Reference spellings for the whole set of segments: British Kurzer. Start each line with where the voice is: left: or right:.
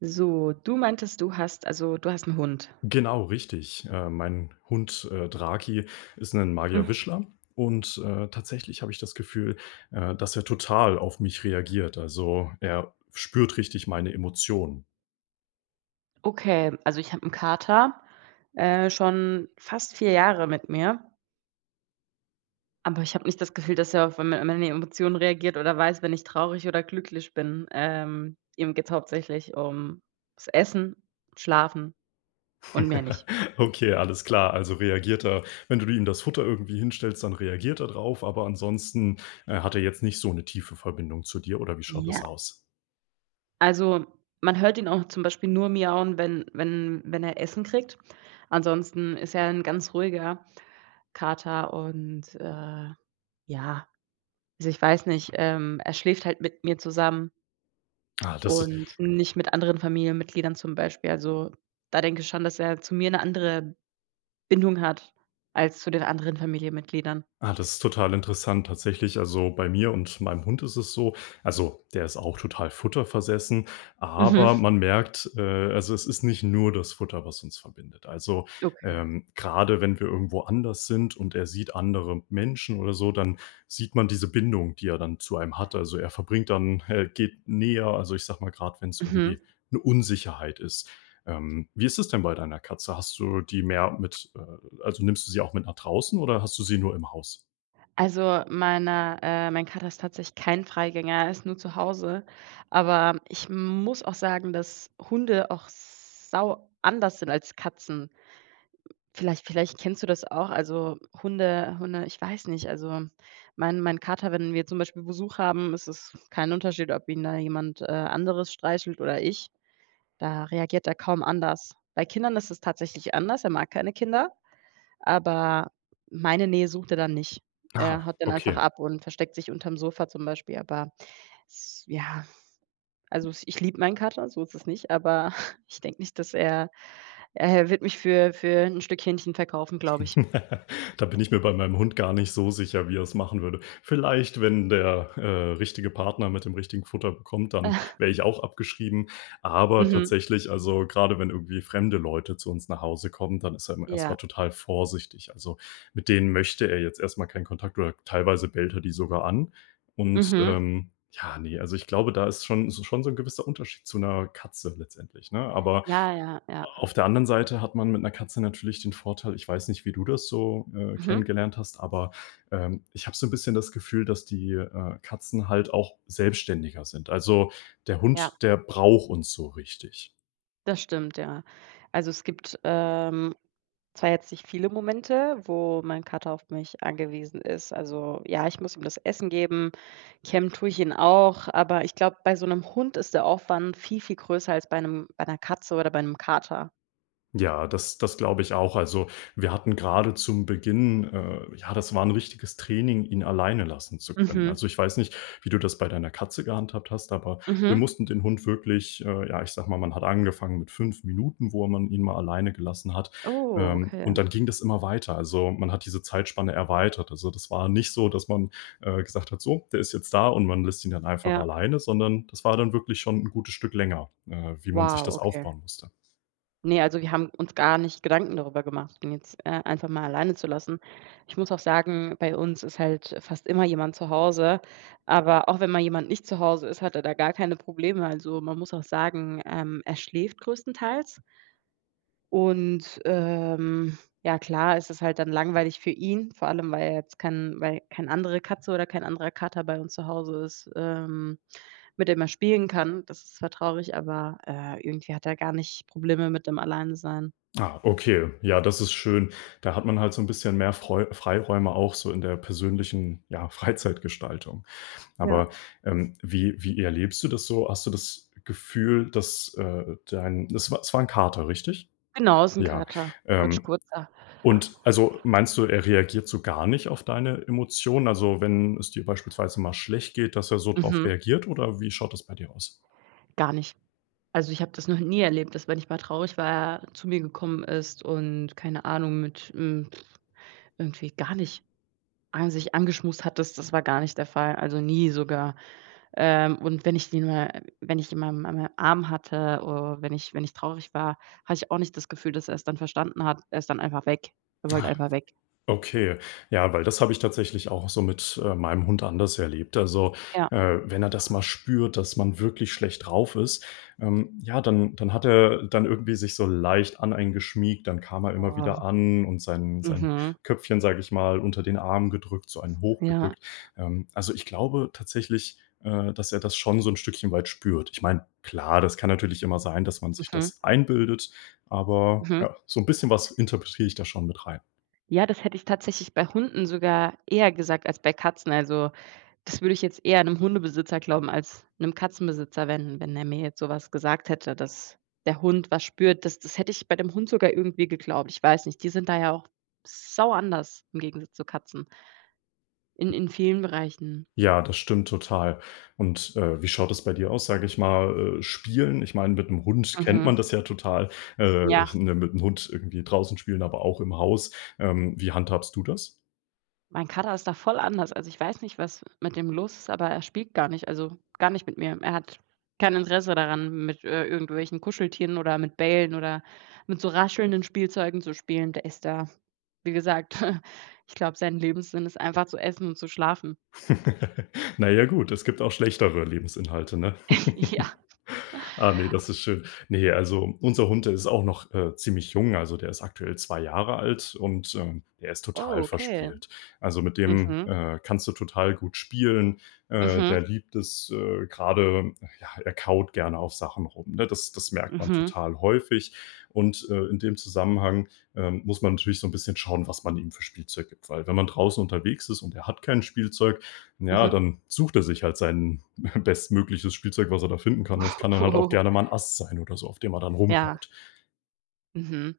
right: So, du meintest, du hast einen Hund.
left: Genau, richtig. Mein Hund, Draki ist ein
right: Hm,
left: Magier-Wischler und tatsächlich habe ich das Gefühl, dass er total auf mich reagiert. Also, er spürt richtig meine Emotionen.
right: okay, also, ich habe einen Kater, schon fast 4 Jahre mit mir, aber ich habe nicht das Gefühl, dass er auf me meine Emotionen reagiert oder weiß, wenn ich traurig oder glücklich bin. Ihm geht es hauptsächlich um das Essen, Schlafen und mehr nicht.
left: Okay, alles klar. Also, reagiert er wenn du ihm das Futter irgendwie hinstellst, dann reagiert er drauf, aber ansonsten, hat er jetzt nicht so eine tiefe Verbindung zu dir oder wie schaut
right: Ja,
left: das aus?
right: also, man hört ihn auch zum Beispiel nur miauen, wenn er Essen kriegt. Ansonsten ist er ein ganz ruhiger Kater und, ja, also, ich weiß nicht, er schläft halt mit mir zusammen
left: Ah, das
right: und nicht mit anderen Familienmitgliedern zum Beispiel. Also, da denke ich schon, dass er zu mir eine andere Bindung hat als zu den anderen Familienmitgliedern.
left: Ah, das ist total interessant tatsächlich. Also bei mir und meinem Hund ist es so, also der ist auch total futterversessen, aber
right: Mhm,
left: man merkt, also es ist nicht nur das Futter, was uns verbindet. Also
right: okay.
left: gerade wenn wir irgendwo anders sind und er sieht andere Menschen oder so, dann sieht man diese Bindung, die er dann zu einem hat. Also er verbringt dann, er geht näher, also ich sag mal, gerade wenn es
right: Mhm.
left: irgendwie eine Unsicherheit ist. Wie ist es denn bei deiner Katze? Hast du die mehr mit also, nimmst du sie auch mit nach draußen oder hast du sie nur im Haus?
right: Also, mein Kater ist tatsächlich kein Freigänger, er ist nur zu Hause. Aber ich muss auch sagen, dass Hunde auch sau anders sind als Katzen. Vielleicht kennst du das auch, also Hunde Hunde ich weiß nicht, also mein Kater, wenn wir zum Beispiel Besuch haben, ist es kein Unterschied, ob ihn da jemand anderes streichelt oder ich. Da reagiert er kaum anders. Bei Kindern ist es tatsächlich anders, er mag keine Kinder, aber meine Nähe sucht er dann nicht. Er
left: Ah,
right: haut dann einfach
left: okay.
right: ab und versteckt sich unterm Sofa zum Beispiel, aber s ja, also s ich liebe meinen Kater, so ist es nicht, aber ich denke nicht, dass er wird mich für ein Stück Hähnchen verkaufen, glaube ich.
left: Da bin ich mir bei meinem Hund gar nicht so sicher, wie er es machen würde. Vielleicht, wenn der, richtige Partner mit dem richtigen Futter bekommt, dann wäre ich auch abgeschrieben. Aber
right: Mhm.
left: tatsächlich, also, gerade wenn irgendwie fremde Leute zu uns nach Hause kommen, dann ist er immer erst
right: Ja.
left: total vorsichtig. Also, mit denen möchte er jetzt erstmal keinen Kontakt oder teilweise bellt er die sogar an. Und,
right: Mhm.
left: ja, ne, also, ich glaube, da ist schon so ein gewisser Unterschied zu einer Katze letztendlich, ne? Aber
right: Ja, ja, ja.
left: auf der anderen Seite hat man mit einer Katze natürlich den Vorteil, ich weiß nicht, wie du das so,
right: Mhm.
left: kennengelernt hast, aber, ich habe so ein bisschen das Gefühl, dass die, Katzen halt auch selbstständiger sind. Also, der
right: Ja,
left: Hund, der braucht uns so richtig.
right: das stimmt, ja. Also, es gibt, zwar jetzt nicht viele Momente, wo mein Kater auf mich angewiesen ist. Also, ja, ich muss ihm das Essen geben, kämmen tue ich ihn auch, aber ich glaube, bei so einem Hund ist der Aufwand viel, viel größer als bei einem, bei einer Katze oder bei einem Kater.
left: Ja, das glaube ich auch. Also, wir hatten gerade zum Beginn ja, das war ein richtiges Training, ihn alleine lassen zu können.
right: Mhm.
left: Also, ich weiß nicht, wie du das bei deiner Katze gehandhabt hast, aber wir
right: Mhm.
left: mussten den Hund wirklich ja, ich sage mal, man hat angefangen mit 5 Minuten, wo man ihn mal alleine gelassen hat,
right: Oh, okay.
left: und dann ging das immer weiter. Also, man hat diese Zeitspanne erweitert. Also, das war nicht so, dass man, gesagt hat: „So, der ist jetzt da“ und man lässt ihn dann einfach
right: Ja.
left: alleine, sondern das war dann wirklich schon ein gutes Stück länger, wie man sich
right: Wow,
left: das
right: okay.
left: aufbauen musste.
right: Ne, also wir haben uns gar nicht Gedanken darüber gemacht, ihn jetzt, einfach mal alleine zu lassen. Ich muss auch sagen, bei uns ist halt fast immer jemand zu Hause, aber auch wenn mal jemand nicht zu Hause ist, hat er da gar keine Probleme. Also, man muss auch sagen, er schläft größtenteils und, ja klar, ist es halt dann langweilig für ihn, vor allem, weil er jetzt keine andere Katze oder kein anderer Kater bei uns zu Hause ist, mit dem er spielen kann. Das ist zwar traurig, aber, irgendwie hat er gar nicht Probleme mit dem Alleinsein.
left: Ah, okay. Ja, das ist schön. Da hat man halt so ein bisschen mehr Freu Freiräume auch so in der persönlichen, ja, Freizeitgestaltung.
right: Ja.
left: Aber, wie erlebst du das so? Hast du das Gefühl, dass, dein es war 'n Kater, richtig?
right: Genau, ist 'n
left: Ja.
right: Kater, Fritsch
left: Ähm,
right: Kurzer.
left: und also, meinst du, er reagiert so gar nicht auf deine Emotionen? Also, wenn es dir beispielsweise mal schlecht geht, dass er so drauf
right: Mhm,
left: reagiert oder wie schaut das bei dir aus?
right: gar nicht. Also, ich habe das noch nie erlebt, dass wenn ich mal traurig war, er zu mir gekommen ist und keine Ahnung, mit irgendwie gar nicht an sich angeschmust hat. Das war gar nicht der Fall, also nie sogar. Und wenn ich ihn mal an meinem Arm hatte oder wenn ich traurig war, hatte ich auch nicht das Gefühl, dass er es dann verstanden hat. Er ist dann einfach weg. Er wollte einfach weg.
left: Okay, ja, weil das habe ich tatsächlich auch so mit, meinem Hund anders erlebt. Also,
right: Ja.
left: äh, wenn er das mal spürt, dass man wirklich schlecht drauf ist, ja, dann hat er dann irgendwie sich so leicht an einen geschmiegt. Dann kam er immer
right: Oh,
left: wieder an und sein
right: mhm.
left: Köpfchen, sage ich mal, unter den Arm gedrückt, so einen
right: Ja,
left: hochgedrückt. Also, ich glaube tatsächlich, dass er das schon so ein Stückchen weit spürt. Ich meine, klar, das kann natürlich immer sein, dass man sich
right: mhm,
left: das einbildet, aber
right: mhm.
left: ja, so ein bisschen was interpretiere ich da schon mit rein.
right: Ja, das hätte ich tatsächlich bei Hunden sogar eher gesagt als bei Katzen. Also, das würde ich jetzt eher 'nem Hundebesitzer glauben als 'nem Katzenbesitzer, wenn der mir jetzt so was gesagt hätte, dass der Hund was spürt. Das hätte ich bei dem Hund sogar irgendwie geglaubt. Ich weiß nicht, die sind da ja auch sau anders im Gegensatz zu Katzen in vielen Bereichen.
left: Ja, das stimmt total. Und, wie schaut es bei dir aus, sage ich mal, Spielen? Ich meine, mit 'nem Hund kennt
right: Mhm.
left: man das ja total,
right: Ja.
left: mit 'm Hund irgendwie draußen spielen, aber auch im Haus. Wie handhabst du das?
right: Mein Kater ist da voll anders. Also, ich weiß nicht, was mit dem los ist, aber er spielt gar nicht, also, gar nicht mit mir. Er hat kein Interesse daran, mit irgendwelchen Kuscheltieren oder mit Bällen oder mit so raschelnden Spielzeugen zu spielen. Der ist da, wie gesagt, ich glaube, sein Lebenssinn ist einfach zu essen und zu schlafen.
left: Na ja, gut, es gibt auch schlechtere Lebensinhalte, ne?
right: Ja.
left: Ah, ne, das ist schön. Ne, also, unser Hund, der ist auch noch, ziemlich jung. Also, der ist aktuell 2 Jahre alt und, der ist
right: Oh,
left: total
right: okay.
left: verspielt. Also, mit dem,
right: Mhm.
left: kannst du total gut spielen.
right: Mhm.
left: Der liebt es, grade ja, er kaut gerne auf Sachen rum, ne? Das merkt man
right: Mhm.
left: total häufig. Und, in dem Zusammenhang, muss man natürlich so ein bisschen schauen, was man ihm für Spielzeug gibt, weil wenn man draußen unterwegs ist und er hat kein Spielzeug, ja,
right: Mhm.
left: dann sucht er sich halt seinen bestmögliches Spielzeug, was er da finden kann. Und es kann dann halt auch
right: Oh,
left: gerne mal 'n Ast sein oder so, auf dem er dann
right: ja.
left: rumkaut.
right: Mhm.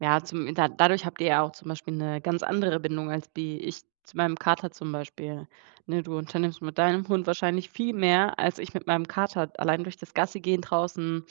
right: Ja, zum da dadurch habt ihr ja auch zum Beispiel eine ganz andere Bindung als wie ich zu meinem Kater zum Beispiel, ne? Du unternimmst mit deinem Hund wahrscheinlich viel mehr als ich mit meinem Kater. Allein durch das Gassi gehen draußen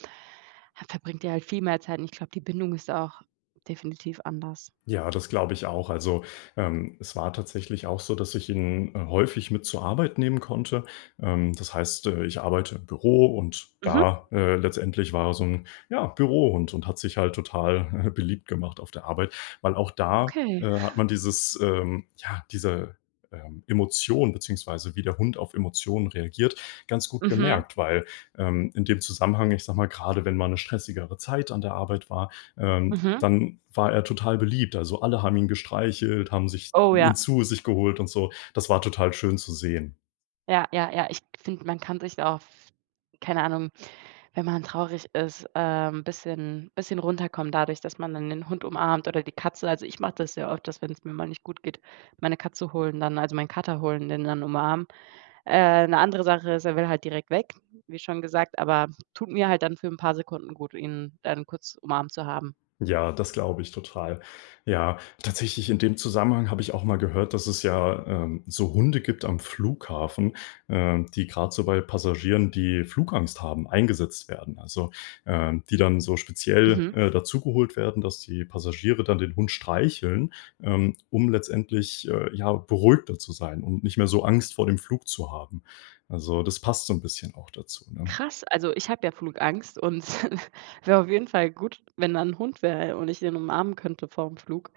right: verbringt ihr halt viel mehr Zeit und ich glaube, die Bindung ist auch definitiv anders.
left: Ja, das glaube ich auch. Also, es war tatsächlich auch so, dass ich ihn, häufig mit zur Arbeit nehmen konnte. Das heißt, ich arbeite im Büro und
right: Mhm,
left: da, letztendlich war er so ein ja, Bürohund und hat sich halt total, beliebt gemacht auf der Arbeit, weil auch da,
right: okay.
left: hat man dieses, ja, diese, Emotion beziehungsweise wie der Hund auf Emotionen reagiert, ganz gut
right: Mhm,
left: gemerkt, weil, in dem Zusammenhang, ich sag mal, gerade, wenn mal eine stressigere Zeit an der Arbeit war, ähm
right: mhm.
left: dann war er total beliebt. Also, alle haben ihn gestreichelt, haben sich
right: Oh ja,
left: ihn zu sich geholt und so. Das war total schön zu sehen.
right: ja, ja, ja. Ich finde, man kann sich da auch, keine Ahnung, wenn man traurig ist, bisschen runterkommen dadurch, dass man dann den Hund umarmt oder die Katze. Also, ich mache das sehr oft, dass wenn es mir mal nicht gut geht, meine Katze holen dann, also meinen Kater holen, den dann umarmen. 'Ne andere Sache ist, er will halt direkt weg, wie schon gesagt, aber tut mir halt dann für ein paar Sekunden gut, ihn dann kurz umarmt zu haben.
left: Ja, das glaube ich total. Ja, tatsächlich in dem Zusammenhang habe ich auch mal gehört, dass es ja, so Hunde gibt am Flughafen, die gerade so bei Passagieren, die Flugangst haben, eingesetzt werden. Also, die dann so speziell,
right: Mhm.
left: dazugeholt werden, dass die Passagiere dann den Hund streicheln, um letztendlich, ja, beruhigter zu sein und nicht mehr so Angst vor dem Flug zu haben. Also, das passt so ein bisschen auch dazu, ne?
right: Krass, also ich habe ja Flugangst und wäre auf jeden Fall gut, wenn da ein Hund wäre und ich den umarmen könnte vor dem Flug,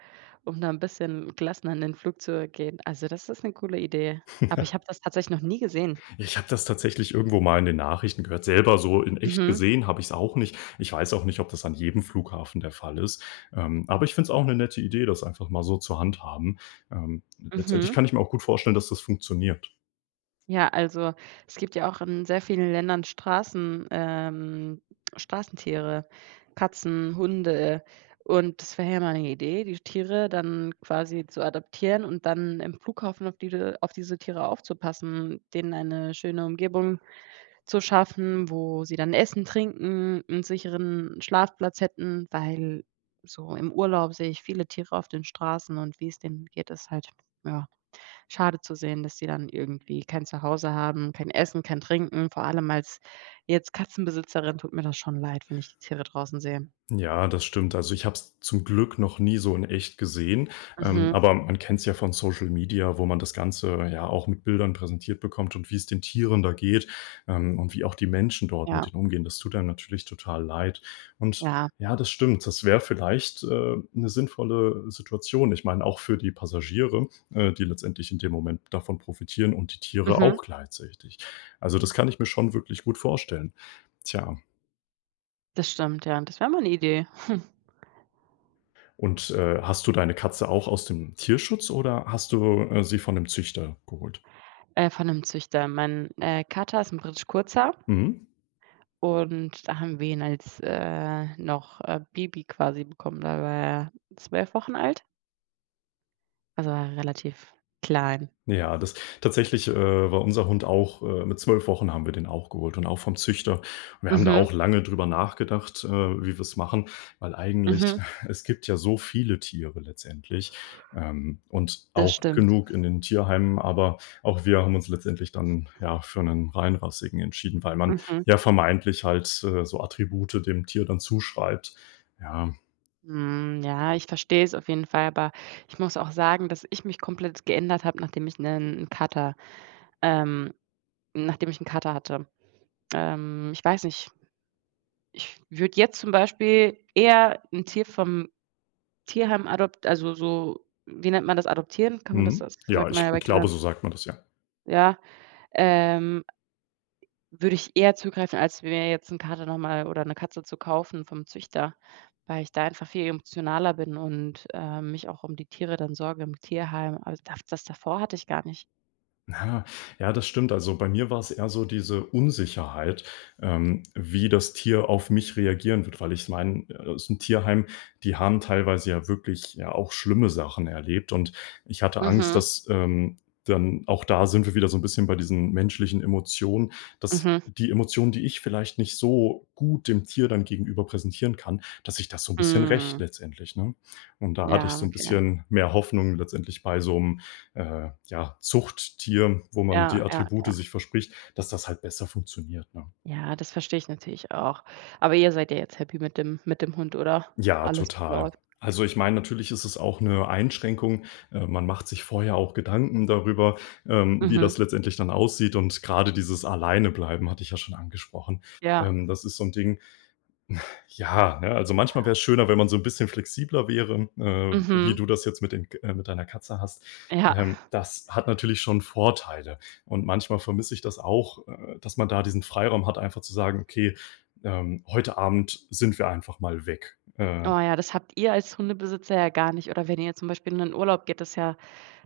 right: um da ein bisschen gelassener in den Flug zu gehen. Also, das ist eine coole Idee. Aber ich habe das tatsächlich noch nie gesehen.
left: Ja, ich habe das tatsächlich irgendwo mal in den Nachrichten gehört. Selber so in echt
right: Mhm,
left: gesehen habe ich es auch nicht. Ich weiß auch nicht, ob das an jedem Flughafen der Fall ist. Aber ich finde es auch eine nette Idee, das einfach mal so zur Handhaben. Ähm, letztendlich
right: mhm.
left: kann ich mir auch gut vorstellen, dass das funktioniert.
right: Ja, also es gibt ja auch in sehr vielen Ländern Straßentiere, Katzen, Hunde. Und das wäre ja mal eine Idee, die Tiere dann quasi zu adoptieren und dann im Flughafen auf diese Tiere aufzupassen, denen eine schöne Umgebung zu schaffen, wo sie dann essen, trinken, einen sicheren Schlafplatz hätten, weil so im Urlaub sehe ich viele Tiere auf den Straßen und wie es denen geht, ist halt ja schade zu sehen, dass die dann irgendwie kein Zuhause haben, kein Essen, kein Trinken. Vor allem als jetzt Katzenbesitzerin tut mir das schon leid, wenn ich die Tiere draußen sehe.
left: Ja, das stimmt. Also, ich habe es zum Glück noch nie so in echt gesehen,
right: Mhm.
left: aber man kennt es ja von Social Media, wo man das Ganze ja auch mit Bildern präsentiert bekommt und wie es den Tieren da geht, und wie auch die Menschen dort mit
right: Ja,
left: denen umgehen. Das tut einem natürlich total leid. Und
right: ja.
left: ja, das stimmt. Das wäre vielleicht, 'ne sinnvolle Situation. Ich meine, auch für die Passagiere, die letztendlich in dem Moment davon profitieren und die Tiere
right: Mhm.
left: auch gleichzeitig. Also, das kann ich mir schon wirklich gut vorstellen. Tja.
right: Das stimmt, ja. Das wäre mal eine Idee.
left: Und, hast du deine Katze auch aus dem Tierschutz oder hast du, sie von dem Züchter geholt?
right: Von einem Züchter. Mein Kater ist ein British Kurzer
left: Mhm.
right: und da haben wir ihn als, noch, Baby quasi bekommen. Da war er 12 Wochen alt, also war er relativ klein.
left: Ja, das tatsächlich, war unser Hund auch mit 12 Wochen haben wir den auch geholt und auch vom Züchter. Wir haben da
right: Mhm,
left: auch lange drüber nachgedacht, wie wir es machen, weil eigentlich
right: mhm.
left: es gibt ja so viele Tiere letztendlich, und
right: Das
left: auch
right: stimmt.
left: genug in den Tierheimen, aber auch wir haben uns letztendlich dann, ja, für einen reinrassigen entschieden, weil man
right: Mhm.
left: ja vermeintlich halt, so Attribute dem Tier dann zuschreibt. Ja,
right: Mhm, ja, ich verstehe es auf jeden Fall, aber ich muss auch sagen, dass ich mich komplett geändert habe, ähm, nachdem ich 'n Kater hatte. Ich weiß nicht, ich würde jetzt zum Beispiel eher 'n Tier vom Tierheim adopt also, so wie nennt man das, adoptieren? Kann man das?
left: mhm.
right: Das
left: Ja,
right: sagt man ja
left: ich
right: bei
left: glaube,
right: Kindern.
left: so sagt man das, ja.
right: Ja, ähm Würde ich eher zugreifen, als mir jetzt 'n Kater noch mal oder 'ne Katze zu kaufen vom Züchter, weil ich da einfach viel emotionaler bin und, mich auch um die Tiere dann sorge im Tierheim. Also, da, das davor hatte ich gar nicht.
left: Ja, ja, das stimmt. Also bei mir war es eher so diese Unsicherheit, wie das Tier auf mich reagieren wird, weil ich meine, aus dem Tierheim, die haben teilweise ja wirklich ja auch schlimme Sachen erlebt und ich hatte Angst,
right: Mhm,
left: dass, dann auch da sind wir wieder so ein bisschen bei diesen menschlichen Emotionen, dass
right: mhm,
left: die Emotionen, die ich vielleicht nicht so gut dem Tier dann gegenüber präsentieren kann, dass sich das so ein bisschen rächt
right: mhm.
left: letztendlich, ne? Und da hatte ich
right: Ja,
left: so ein
right: okay.
left: bisschen mehr Hoffnung letztendlich bei so 'm ja, Zuchttier, wo man
right: Ja,
left: die
right: ja,
left: Attribute
right: ja.
left: sich verspricht, dass das halt besser funktioniert, ne?
right: Ja, das verstehe ich natürlich auch. Aber ihr seid ja jetzt happy mit dem Hund, oder?
left: Ja,
right: Alles
left: total.
right: läuft.
left: Also, ich meine, natürlich ist es auch eine Einschränkung. Man macht sich vorher auch Gedanken darüber, wie
right: Mhm.
left: das letztendlich dann aussieht und gerade dieses Alleinebleiben hatte ich ja schon angesprochen.
right: Ja.
left: Das ist so ein Ding. Ja, ne, also manchmal wäre es schöner, wenn man so 'n bisschen flexibler wäre, wie
right: Mhm.
left: du das jetzt mit den K mit deiner Katze hast.
right: Ja.
left: Das hat natürlich schon Vorteile und manchmal vermisse ich das auch, dass man da diesen Freiraum hat, einfach zu sagen: „Okay, heute Abend sind wir einfach mal weg.“
right: Oh
left: Äh,
right: ja, das habt ihr als Hundebesitzer ja gar nicht. Oder wenn ihr zum Beispiel in 'nen Urlaub geht, ist ja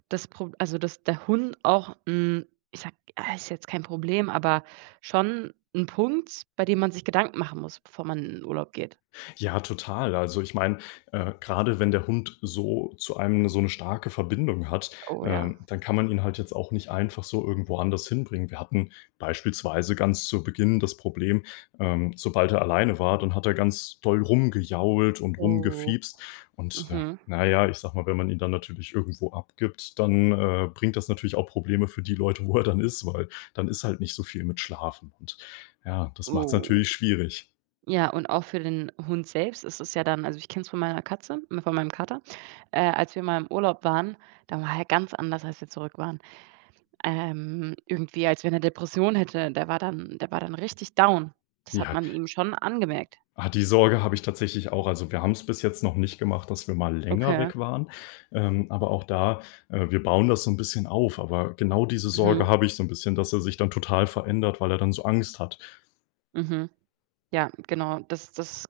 right: Das Pro also, dass der Hund auch 'n ich sage ja, ist jetzt kein Problem, aber schon 'n Punkt, bei dem man sich Gedanken machen muss, bevor man in den Urlaub geht.
left: ja, total. Also, ich meine, grade wenn der Hund so zu einem so eine starke Verbindung hat,
right: Oh ja.
left: dann kann man ihn halt jetzt auch nicht einfach so irgendwo anders hinbringen. Wir hatten beispielsweise ganz zu Beginn das Problem, sobald er alleine war, dann hat er ganz doll rumgejault und
right: Oh.
left: rumgefiepst und,
right: Mhm.
left: na ja, ich sag mal, wenn man ihn dann natürlich irgendwo abgibt, dann, bringt das natürlich auch Probleme für die Leute, wo er dann ist, weil dann ist halt nicht so viel mit Schlafen und ja, das macht es
right: Oh.
left: natürlich schwierig.
right: Ja, und auch für den Hund selbst ist es ja dann, also, ich kenne es von meiner Katze, von meinem Kater. Als wir mal im Urlaub waren, da war er ganz anders, als wir zurück waren. Irgendwie, als wenn er Depression hätte. Der war dann, richtig down. Das hat
left: Ja.
right: man ihm schon angemerkt.
left: Ah, die Sorge habe ich tatsächlich auch. Also, wir haben es bis jetzt noch nicht gemacht, dass wir mal länger
right: Okay.
left: weg waren. Aber auch da, wir bauen das so ein bisschen auf, aber genau diese
right: Mhm.
left: Sorge habe ich so ein bisschen, dass er sich dann total verändert, weil er dann so Angst hat.
right: Mhm. Ja, genau. Das das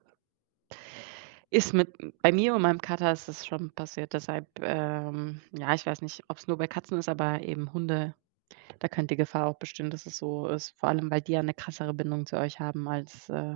right: ist mit bei mir und meinem Kater ist das schon passiert. Deshalb, ja, ich weiß nicht, ob es nur bei Katzen ist, aber eben Hunde, da könnte die Gefahr auch bestehen, dass es so ist, vor allem, weil die ja eine krassere Bindung zu euch haben als,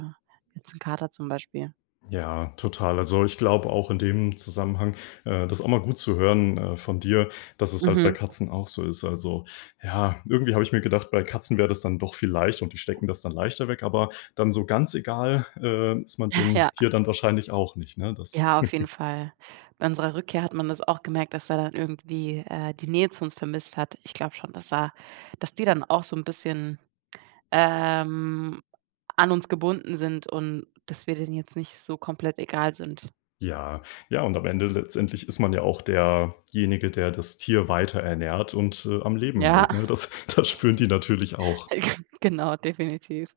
right: jetzt 'n Kater zum Beispiel.
left: Ja, total. Also, ich glaube auch in dem Zusammenhang, das ist auch mal gut zu hören, von dir, dass es halt bei
right: Mhm.
left: Katzen auch so ist. Also, ja, irgendwie habe ich mir gedacht, bei Katzen wäre das dann doch viel leichter und die stecken das dann leichter weg, aber dann so ganz egal, ist man dem
right: Ja,
left: Tier dann wahrscheinlich auch nicht, ne? Das
right: ja, auf jeden Fall. Bei unserer Rückkehr hat man das auch gemerkt, dass er dann irgendwie, die Nähe zu uns vermisst hat. Ich glaube schon, dass die dann auch so ein bisschen Ähm, an uns gebunden sind und dass wir denen jetzt nicht so komplett egal sind.
left: ja, ja, und am Ende letztendlich ist man ja auch derjenige, der das Tier weiter ernährt und, am Leben
right: Ja,
left: hält, ne? Das das spüren die natürlich auch.
right: genau, definitiv.